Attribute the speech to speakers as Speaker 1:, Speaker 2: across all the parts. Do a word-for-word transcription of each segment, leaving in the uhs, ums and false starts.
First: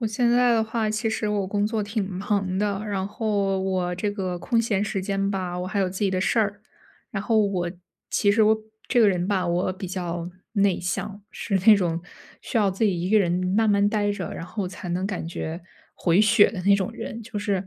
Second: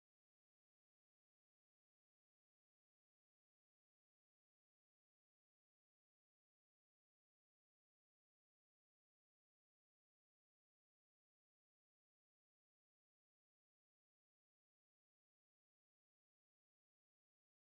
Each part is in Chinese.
Speaker 1: 我现在的话，其实我工作挺忙的，然后我这个空闲时间吧，我还有自己的事儿。然后我其实我这个人吧，我比较内向，是那种需要自己一个人慢慢待着，然后才能感觉回血的那种人。就是，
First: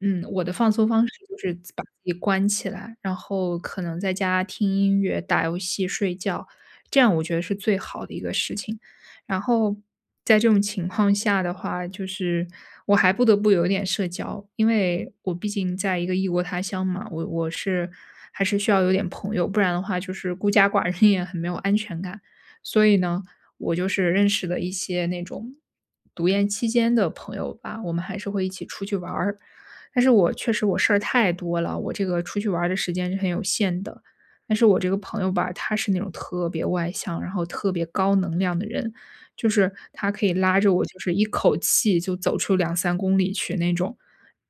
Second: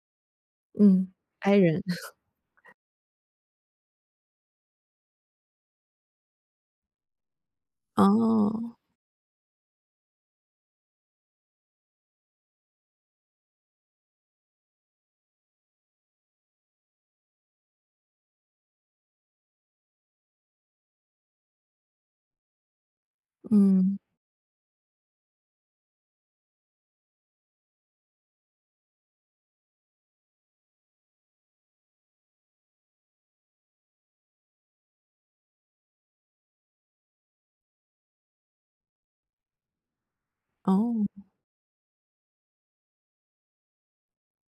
Speaker 1: 嗯，我的放松方式
Speaker 2: 嗯
Speaker 1: 就是
Speaker 2: ，I
Speaker 1: 把
Speaker 2: 人。
Speaker 1: 自己 关起来，然后可能在家听音乐，打游戏，睡觉，这样我觉得是最好的一个事
Speaker 2: 哦。
Speaker 1: 情。然后在这种情况下的话，就是我还不得不有点社交，因为我毕竟在一个异国他乡嘛，我我是还是需要有点朋友，不然的话就是孤家寡人也很没有安全感。所以呢，我就
Speaker 2: 嗯。
Speaker 1: 是认识了一些那种读研期间的朋友吧，我们还是会一起出去玩儿。但是我确实我事儿太多了，我这个出去玩儿的时间是很有限的。但是我这个朋友吧，他是那种特别外向，然后特别高能量的人，就是他可以拉着我就是一
Speaker 2: 哦。
Speaker 1: 口气就走出两三公里去那种。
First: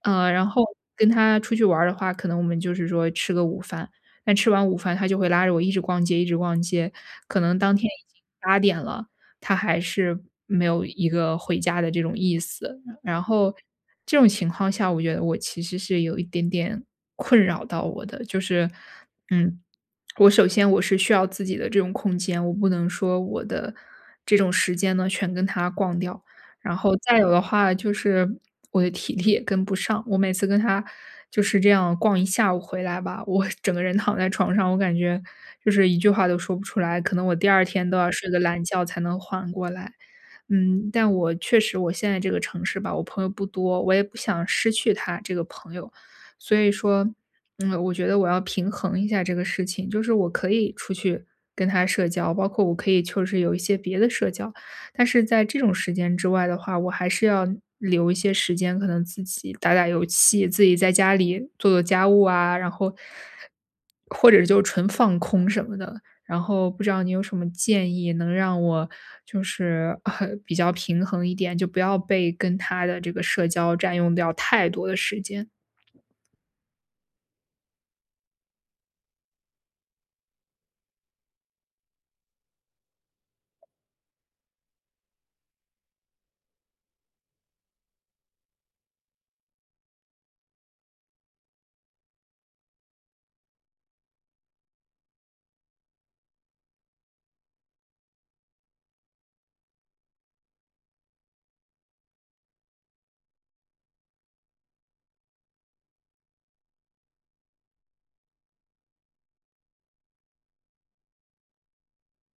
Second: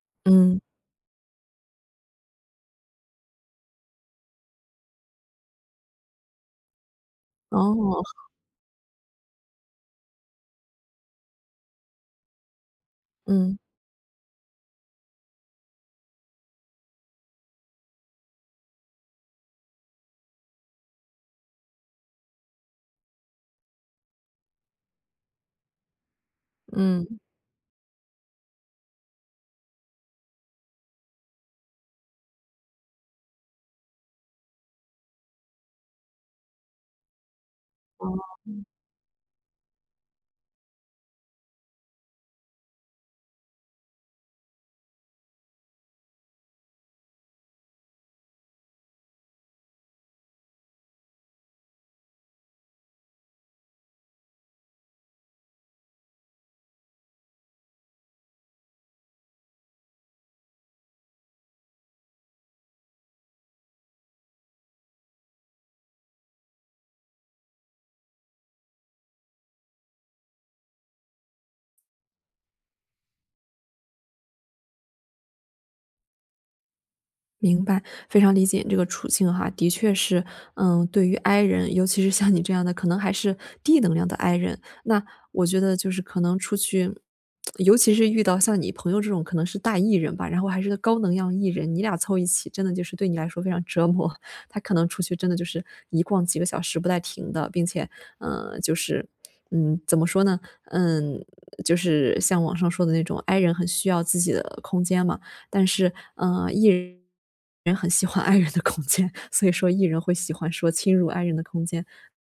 Speaker 1: 呃，然
Speaker 2: 嗯。
Speaker 1: 后跟他出去玩儿的话，可能我们就是说吃个午饭，但吃完午饭他就会拉着我一直逛街一直逛街，可能当天
Speaker 2: 哦。
Speaker 1: 已经八点了，他还是没有一个回家的这种意思。然后
Speaker 2: 嗯。
Speaker 1: 这种情况下我觉得我其实是有一点点困扰到我的，就是，嗯，我首先我是需要自己的这种空间，我不能说我的这种时间呢，全跟他逛掉，然后再
Speaker 2: 嗯。
Speaker 1: 有的话就是我的体力也跟不上，我每次跟他就是这样逛一下午回来吧，我整个人躺在床上，我感觉就是一句话都说不出来，可能我第二天都要睡个懒
Speaker 2: 哦。
Speaker 1: 觉才能缓过来。嗯，但我确实我现在这个城市吧，我朋友不多，我也不想失去他这个朋友。所以说，嗯，我觉得我要平衡一下这个事情，就是我可以出去跟他社交，包括我可以就是有一些别的社交，但是在这种时间之外的话，我还是要留一些时间，可能自己打打游戏，自己在家里做做家务啊，然后，或者就纯放空什么的。然后不知道你有什么建议能让我就是，啊，比较平衡一点，就不要被跟他的这个社交占用掉太多的时间。
Speaker 2: 明白，非常理解你这个处境哈。的确是，嗯，对于 I 人，尤其是像你这样的可能还是低能量的 I 人。那我觉得就是可能出去，尤其是遇到像你朋友这种可能是大 E 人吧，然后还是个高能量 E 人，你俩凑一起真的就是对你来说非常折磨，他可能出去真的就是一逛几个小时不带停的，并且呃，就是 嗯，怎么说呢？嗯，就是像网上说的那种 I 人很需要自己的空间嘛，但是，呃，E 人很喜欢 I 人的空间，所以说 E 人会喜欢说侵入 I 人的空间。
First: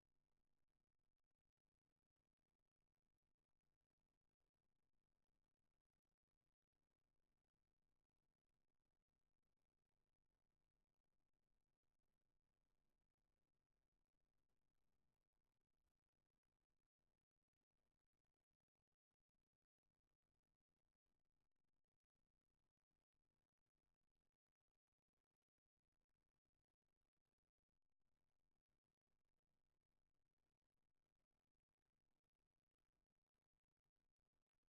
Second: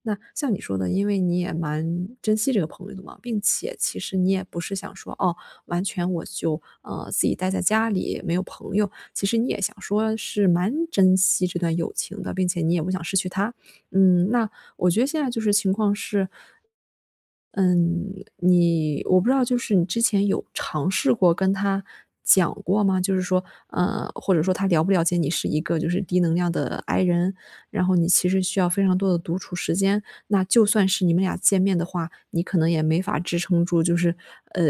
Speaker 2: 那像你说的，因为你也蛮珍惜这个朋友的嘛，并且其实你也不是想说，哦，完全我就，呃，自己待在家里，没有朋友，其实你也想说是蛮珍惜这段友情的，并且你也不想失去他。嗯，那我觉得现在就是情况是嗯，你我不知道就是你之前有尝试过跟他讲过吗？就是说呃，或者说他了不了解你是一个就是低能量的 I 人？然后你其实需要非常多的独处时间。那就算是你们俩见面的话，你可能也没法支撑住，就是，呃，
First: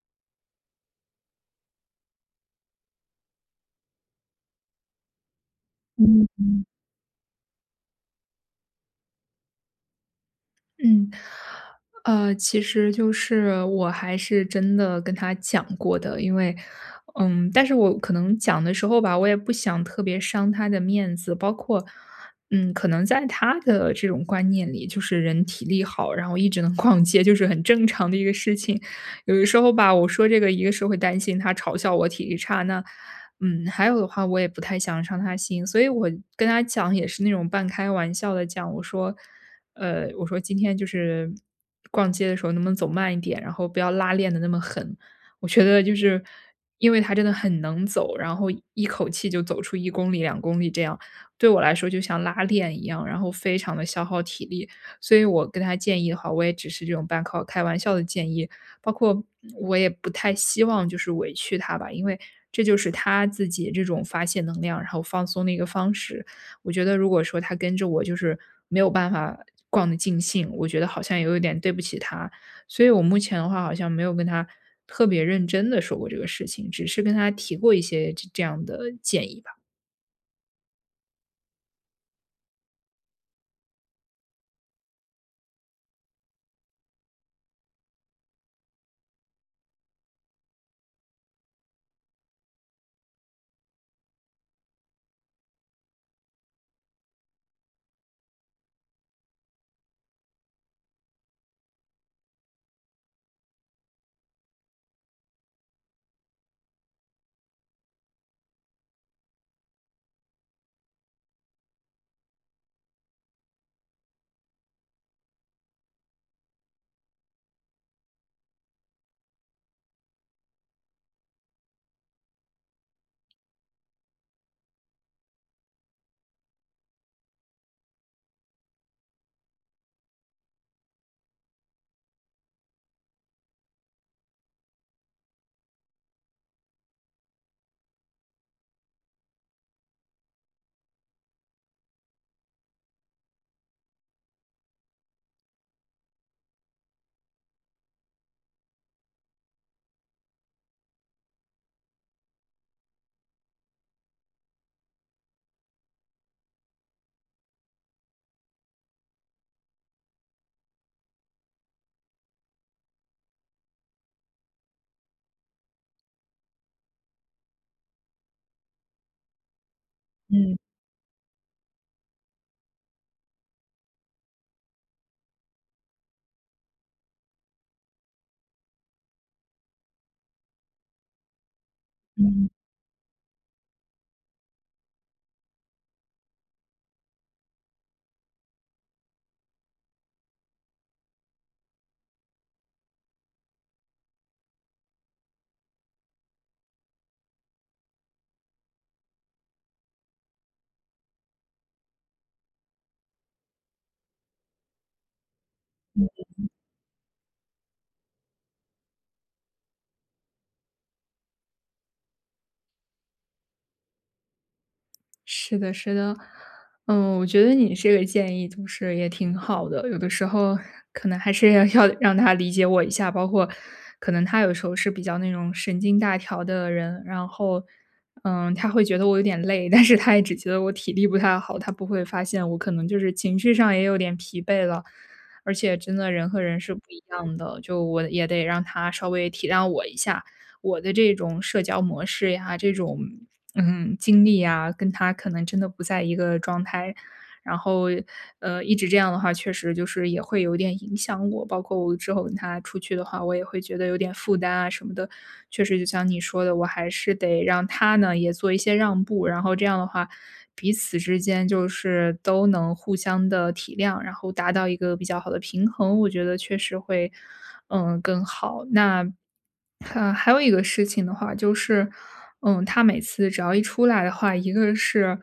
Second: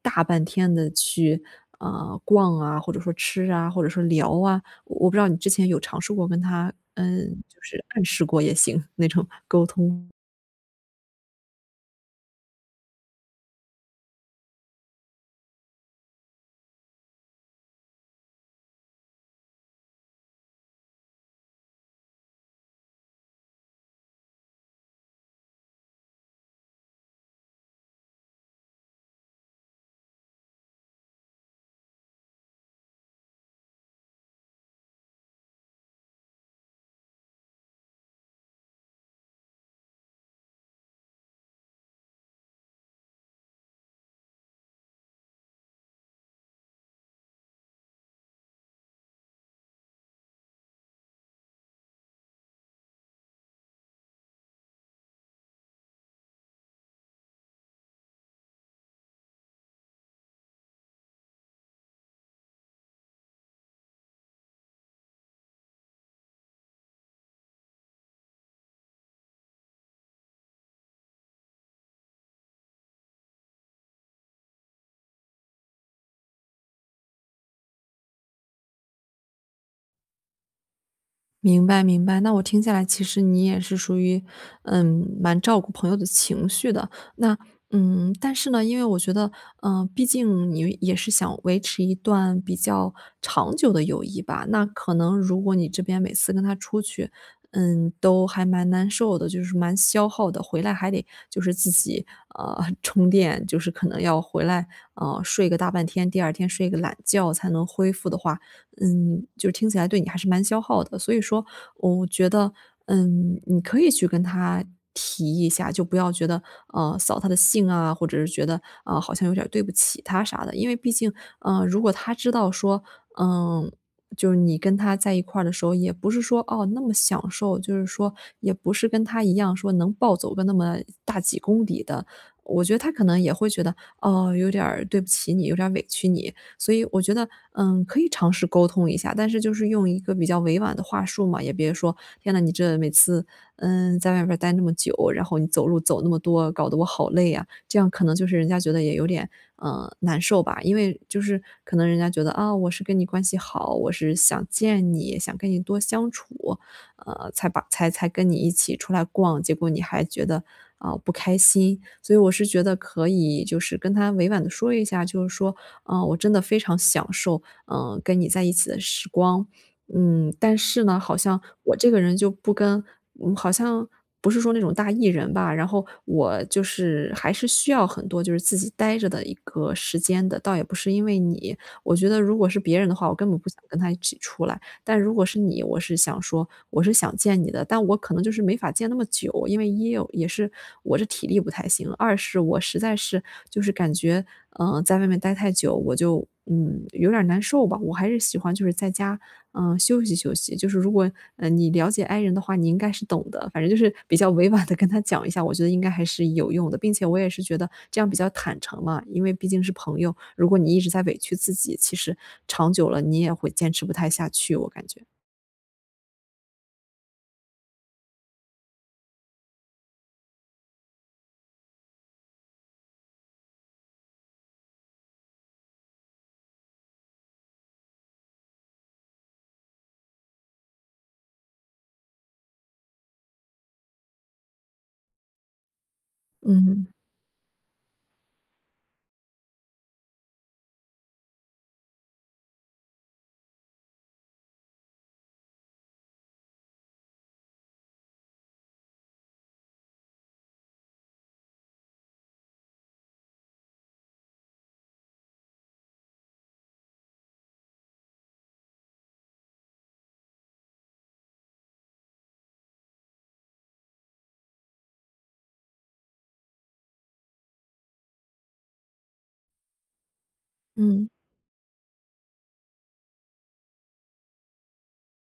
Speaker 2: 大半天地去，啊，逛啊，或者说吃啊，或者说聊啊。我不知道你之前有尝试
Speaker 1: 嗯
Speaker 2: 过跟
Speaker 1: 嗯。
Speaker 2: 他，嗯，就是暗示过也行，那种沟通？
Speaker 1: 嗯，呃，其实就是我还是真的跟他讲过的。因为嗯，但是我可能讲的时候吧，我也不想特别伤他的面子。包括，嗯，可能在他的这种观念里，就是人体力好，然后一直能逛街就是很正常的一个事情。有的时候吧，我说这个，一个是会担心他嘲笑我体力差，那嗯，还有的话我也不太想要伤他心。所以我跟他讲也是那种半开玩笑地讲，我说，呃，我说：“今天就是逛街的时候能不能走慢一点，然后不要拉练得那么狠。”我觉得就是因为他真的很能走，然后一口气就走出一公里、两公里这样，对我来说就像拉练一样，然后非常地消耗体力。所以我跟他建议的话，我也只是这种半靠开玩笑的建议。包括我也不太希望就是委屈他吧，因为这就是他自己这种发泄能量，然后放松的一个方式。我觉得如果说他跟着我就是没有办法逛得尽兴，我觉得好像也有点对不起他。所以我目前的话好像没有跟他特别认真地说过这个事情，只是跟他提过一些这这样的建议吧。
Speaker 2: 明白明白，那我听下来其实你也是属于，呃，蛮照顾朋友的情绪的。那嗯，但是呢因为我觉得，呃，毕竟你也是想维持一段比较长久的友谊吧，那可能如果你这边每次跟他出去，嗯，都还蛮难受的，就是蛮消耗的。回来还得就是自己，呃，充电，就是可能要回来，呃，睡个大半天。第二天睡个懒觉才能恢复的话，嗯，就是听起来对你还是蛮消耗的。所以说我觉得，嗯，你可以去跟他提一下，就不要觉得，呃，扫他的兴啊，或者是觉得，嗯，好像有点儿对不起他啥的。因为毕竟呃，如果他知道说，呃，就是你跟他在一块儿的时候也不是说，哦，那么享受。就是说也不是跟他一样说能暴走个那么大几公里的，我觉得他可能也会觉得，哦，有点儿对不起你，有点儿委屈你。所以我觉得，嗯，可以尝试沟通一下，但是就是用一个比较委婉的话术嘛，也别说，天呐，你真的每次，嗯，在外边儿待那么久，然后你走路走那么多，搞得我好累呀，这样可能就是人家觉得也有点，呃，难受吧。因为就是可能人家觉得，啊，我是跟你关系好，我是想见你，想跟你多相处。呃，才把才才跟你一起出来逛，结果你还觉得，呃，不开心。所以我是觉得可以就是跟他委婉地说一下，就是说，“啊，我真的非常享受，呃，跟你在一起的时光，嗯，
Speaker 1: 嗯。
Speaker 2: 但是呢好像我这个人就不跟嗯，好像不是说那种大 E 人吧，然后我就是还是需要很多就是自己呆着的一个时间的，倒也不是因为你，我觉得如
Speaker 1: 嗯。
Speaker 2: 果是别人的话，我根本不想跟他一起出来，但如果是你我是想说，我是想见你的，但我可能就是没法见那么久，因为一哦也是我这体力不太行，二是我实在是就是感觉，呃，在外面待太久，我就，嗯，有点儿难受吧，我还是喜欢就是在家，呃，休息休息。就是如果，呃，你了解 I 人的话，你应该是懂的”。反正就是比较委婉地跟他讲一下，我觉得应该还
Speaker 1: 嗯
Speaker 2: 是
Speaker 1: 嗯。
Speaker 2: 有用的。并且我也是觉得这样比较坦诚嘛，因为毕竟是朋友，如果你一直在委屈自己，其实长久了你也会坚持不太下去，我感觉。
Speaker 1: 是的是的。嗯，我觉得你这个建议就是也挺好的。有的时候可能还是要要让他理解我一下，包括可能他有时候是比较那种神经大条的人。然后，嗯，他会觉得我有点累，但是他也只觉得我体力不太好，他不会发现我可能就是情绪上也有点疲惫了。而且真的人和人是不
Speaker 2: 嗯。
Speaker 1: 一样的，就我也得让他稍微体谅我一下，我的这种社交模式呀，这种，嗯，经历呀，跟他可能真的不在一个状态。然后，呃，一直这样的话确实就是也会有点影响我，包括我之后跟他出去的话，我也会觉得有点负担啊什么的，确实就像你说的，我还是得让他呢，也做一些让步，然后这样的话，彼此之间就是都能互相地体谅，然后达到一个比较好的平衡，我觉得确实会，嗯，更好。那哈还有一个事情
Speaker 2: 嗯。
Speaker 1: 的话就是，嗯，他每次只要一出来的话，一个是，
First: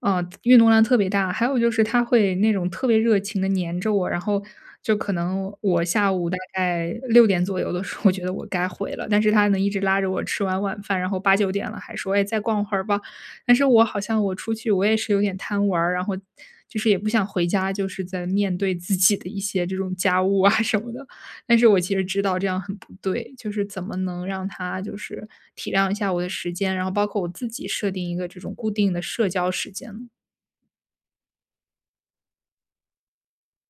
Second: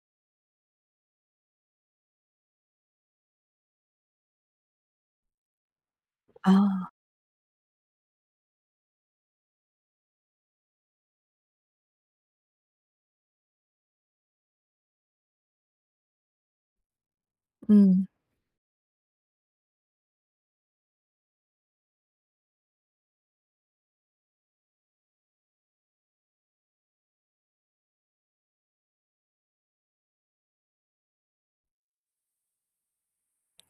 Speaker 1: 呃，运动量特别大，还有就是他会那种特别热情地黏着我，然后就可能我下午大
Speaker 2: 哦。
Speaker 1: 概六点左右的时候，我觉得我该回了，但是他能一直拉着我吃完晚饭，然后八九点了还说，哎，再逛会儿吧。但是我好像我出去我也是有点贪玩儿，然后就是也不想回家，就是
Speaker 2: 嗯。
Speaker 1: 再面对自己的一些这种家务啊什么的，但是我其实知道这样很不对。就是怎么能让他就是体谅一下我的时间，然后包括我自己设定一个这种固定的社交时间呢？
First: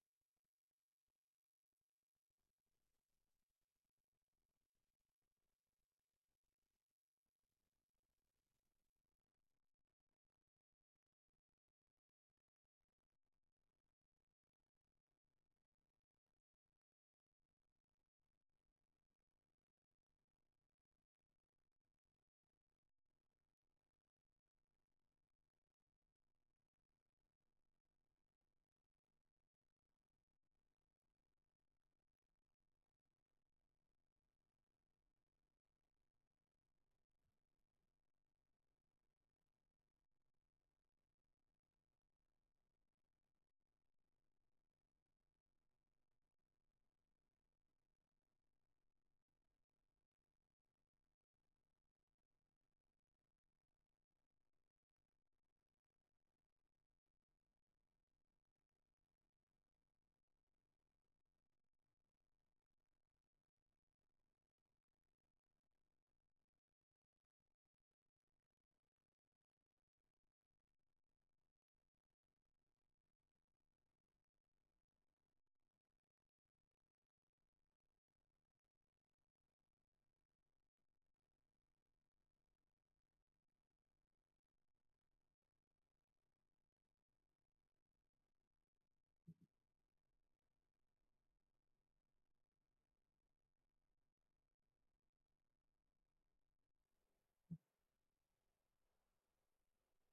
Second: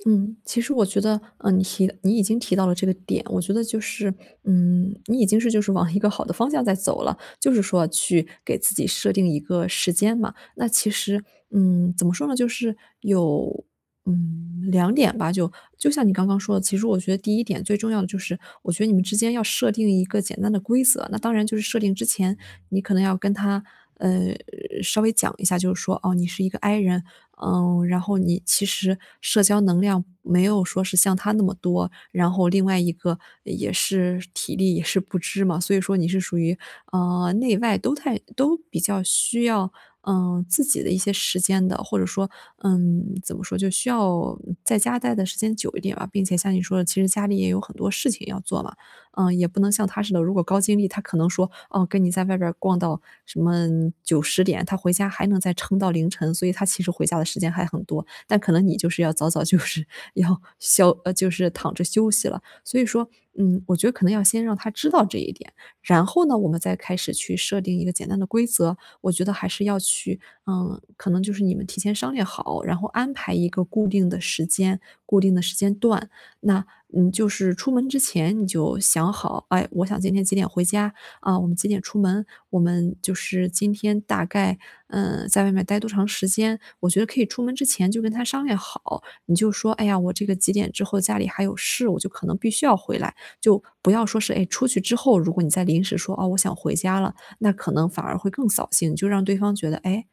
Speaker 2: 嗯，其实我觉得，呃，你提你已经提到了这个点，我觉得就是嗯，你已经是就是往一个好的方向在走了，就是说去给自己设定一个时间嘛。那其实，嗯，怎么说呢，就是有，嗯，两点吧，就就像你刚刚说的，其实我觉得第一点最重要的就是我觉得你们之间要设定一个简单的规则，那当然就是设定之前你可能要跟他，呃，稍微讲一下就是说，哦，你是一个 I 人，嗯，然后你其实社交能量没有说是像他那么多，然后另外一个也是体力也是不支嘛。所以说你是属于，呃，内外都太都比较需要，呃，自己的一些时间的，或者说，嗯，怎么说，就需要在家待的时间久一点吧。并且像你说的其实家里也有很多事情要做嘛，嗯，也不能像他似的，如果高精力他可能说，哦，跟你在外边儿逛到什么九十点，他回家还能再撑到凌晨。所以他其实回家的时间还很多，但可能你就是要早早就是要消呃，就是躺着休息了。所以说，嗯，我觉得可能要先让他知道这一点，然后呢，我们再开始去设定一个简单的规则。我觉得还是要去嗯，可能就是你们提前商量好，然后安排一个固定的时间，固定的时间段。那，你就是出门之前你就想好，哎，我想今天几点回家，啊，我们几点出门，我们就是今天大概，嗯，在外面待多长时间。我觉得可以出门之前就跟他商量好。你就说，哎呀，我这个几点之后家里还有事，我就可能必须要回来，就不要说是，哎，出去之后，如果你再临时说，啊，我想回家了，那可能反而会更扫兴，就让对方觉得，哎，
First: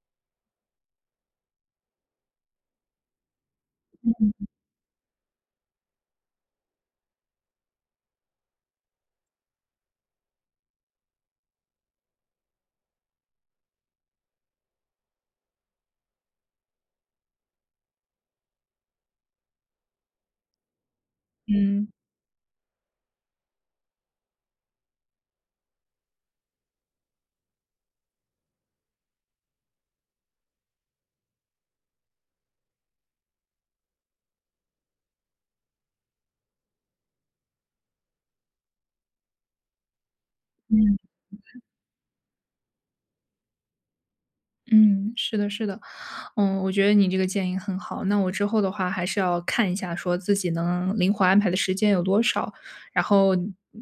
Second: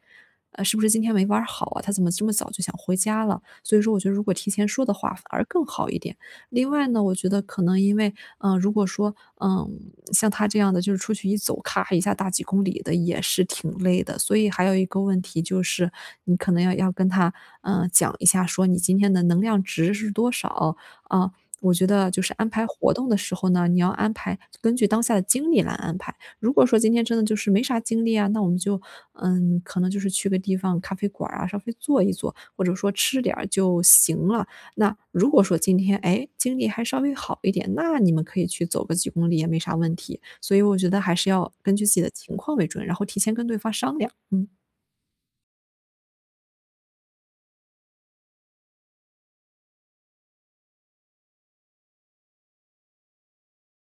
Speaker 2: 呃，是不是今天没玩儿好啊？她怎么这么早就想回家了？所以说我觉
Speaker 1: 嗯
Speaker 2: 得如
Speaker 1: 嗯
Speaker 2: 果
Speaker 1: 嗯。
Speaker 2: 提前说的话反而更好一点。另外呢，我觉得可能因为，呃，如果说，嗯，像他这样的就是出去一走，咔咔一下大几公里的也是挺累的。所以还有一个问题就是你可能要要跟他，呃，讲一下说你今天的能量值是多少，啊，我觉
Speaker 1: 嗯。
Speaker 2: 得就是安排活动的时候呢，你要安排根据当下的精力来安排，如果说今天真的就是没啥精力啊，那我们就，嗯，可能就是去个地方咖啡馆儿啊，稍微坐一坐，或者说吃点儿就行了。那如果说今天，哎，精力还稍微好一点，那你们可以去走个几公里也没啥问题。所以我觉
Speaker 1: 嗯。
Speaker 2: 得还是要根据自己的情况为准，然后提前跟对方商量，嗯。
Speaker 1: 嗯，是的是的。嗯，我觉得你这个建议很好，那我之后的话还是要看一下说自己能灵活安排的时间有多少，然后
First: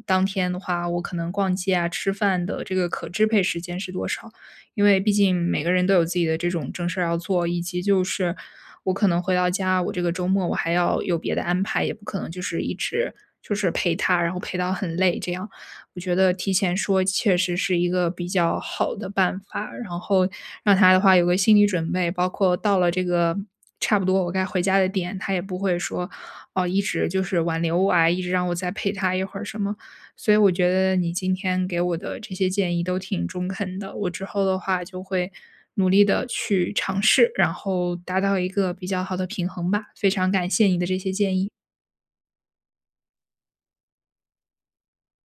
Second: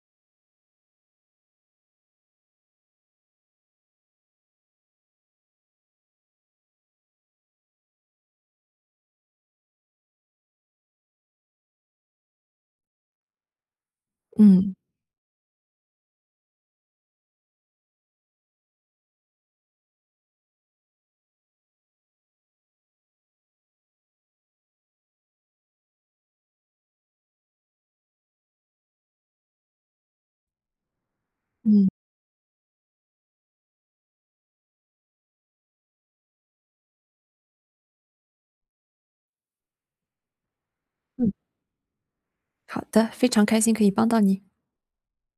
Speaker 1: 当天的话我可能逛街啊，吃饭的这个可支配时间是多少。因为毕竟每个人都有自己的这种正事儿要做。以及就是我可能回到家，我这个周末我还要有别的安排，也不可能就是一直就是陪他，然后陪到
Speaker 2: 嗯。
Speaker 1: 很累，这样。我觉得提前说，切实是一个比较好的办法。然后让他的话有个心理准备，包括到了这个差不多我该回家的点，他也不会说，哦，一直就是挽留我啊，一直让我再陪他一会儿什么。所以我觉得你今天给
Speaker 2: 嗯。
Speaker 1: 我的这些建议都挺中肯的，我之后的话就会努力地去尝试，然后达到一个比较好的平衡吧。非常感谢你的这些
Speaker 2: 嗯。
Speaker 1: 建议。
Speaker 2: 好的，非常开心可以帮到你。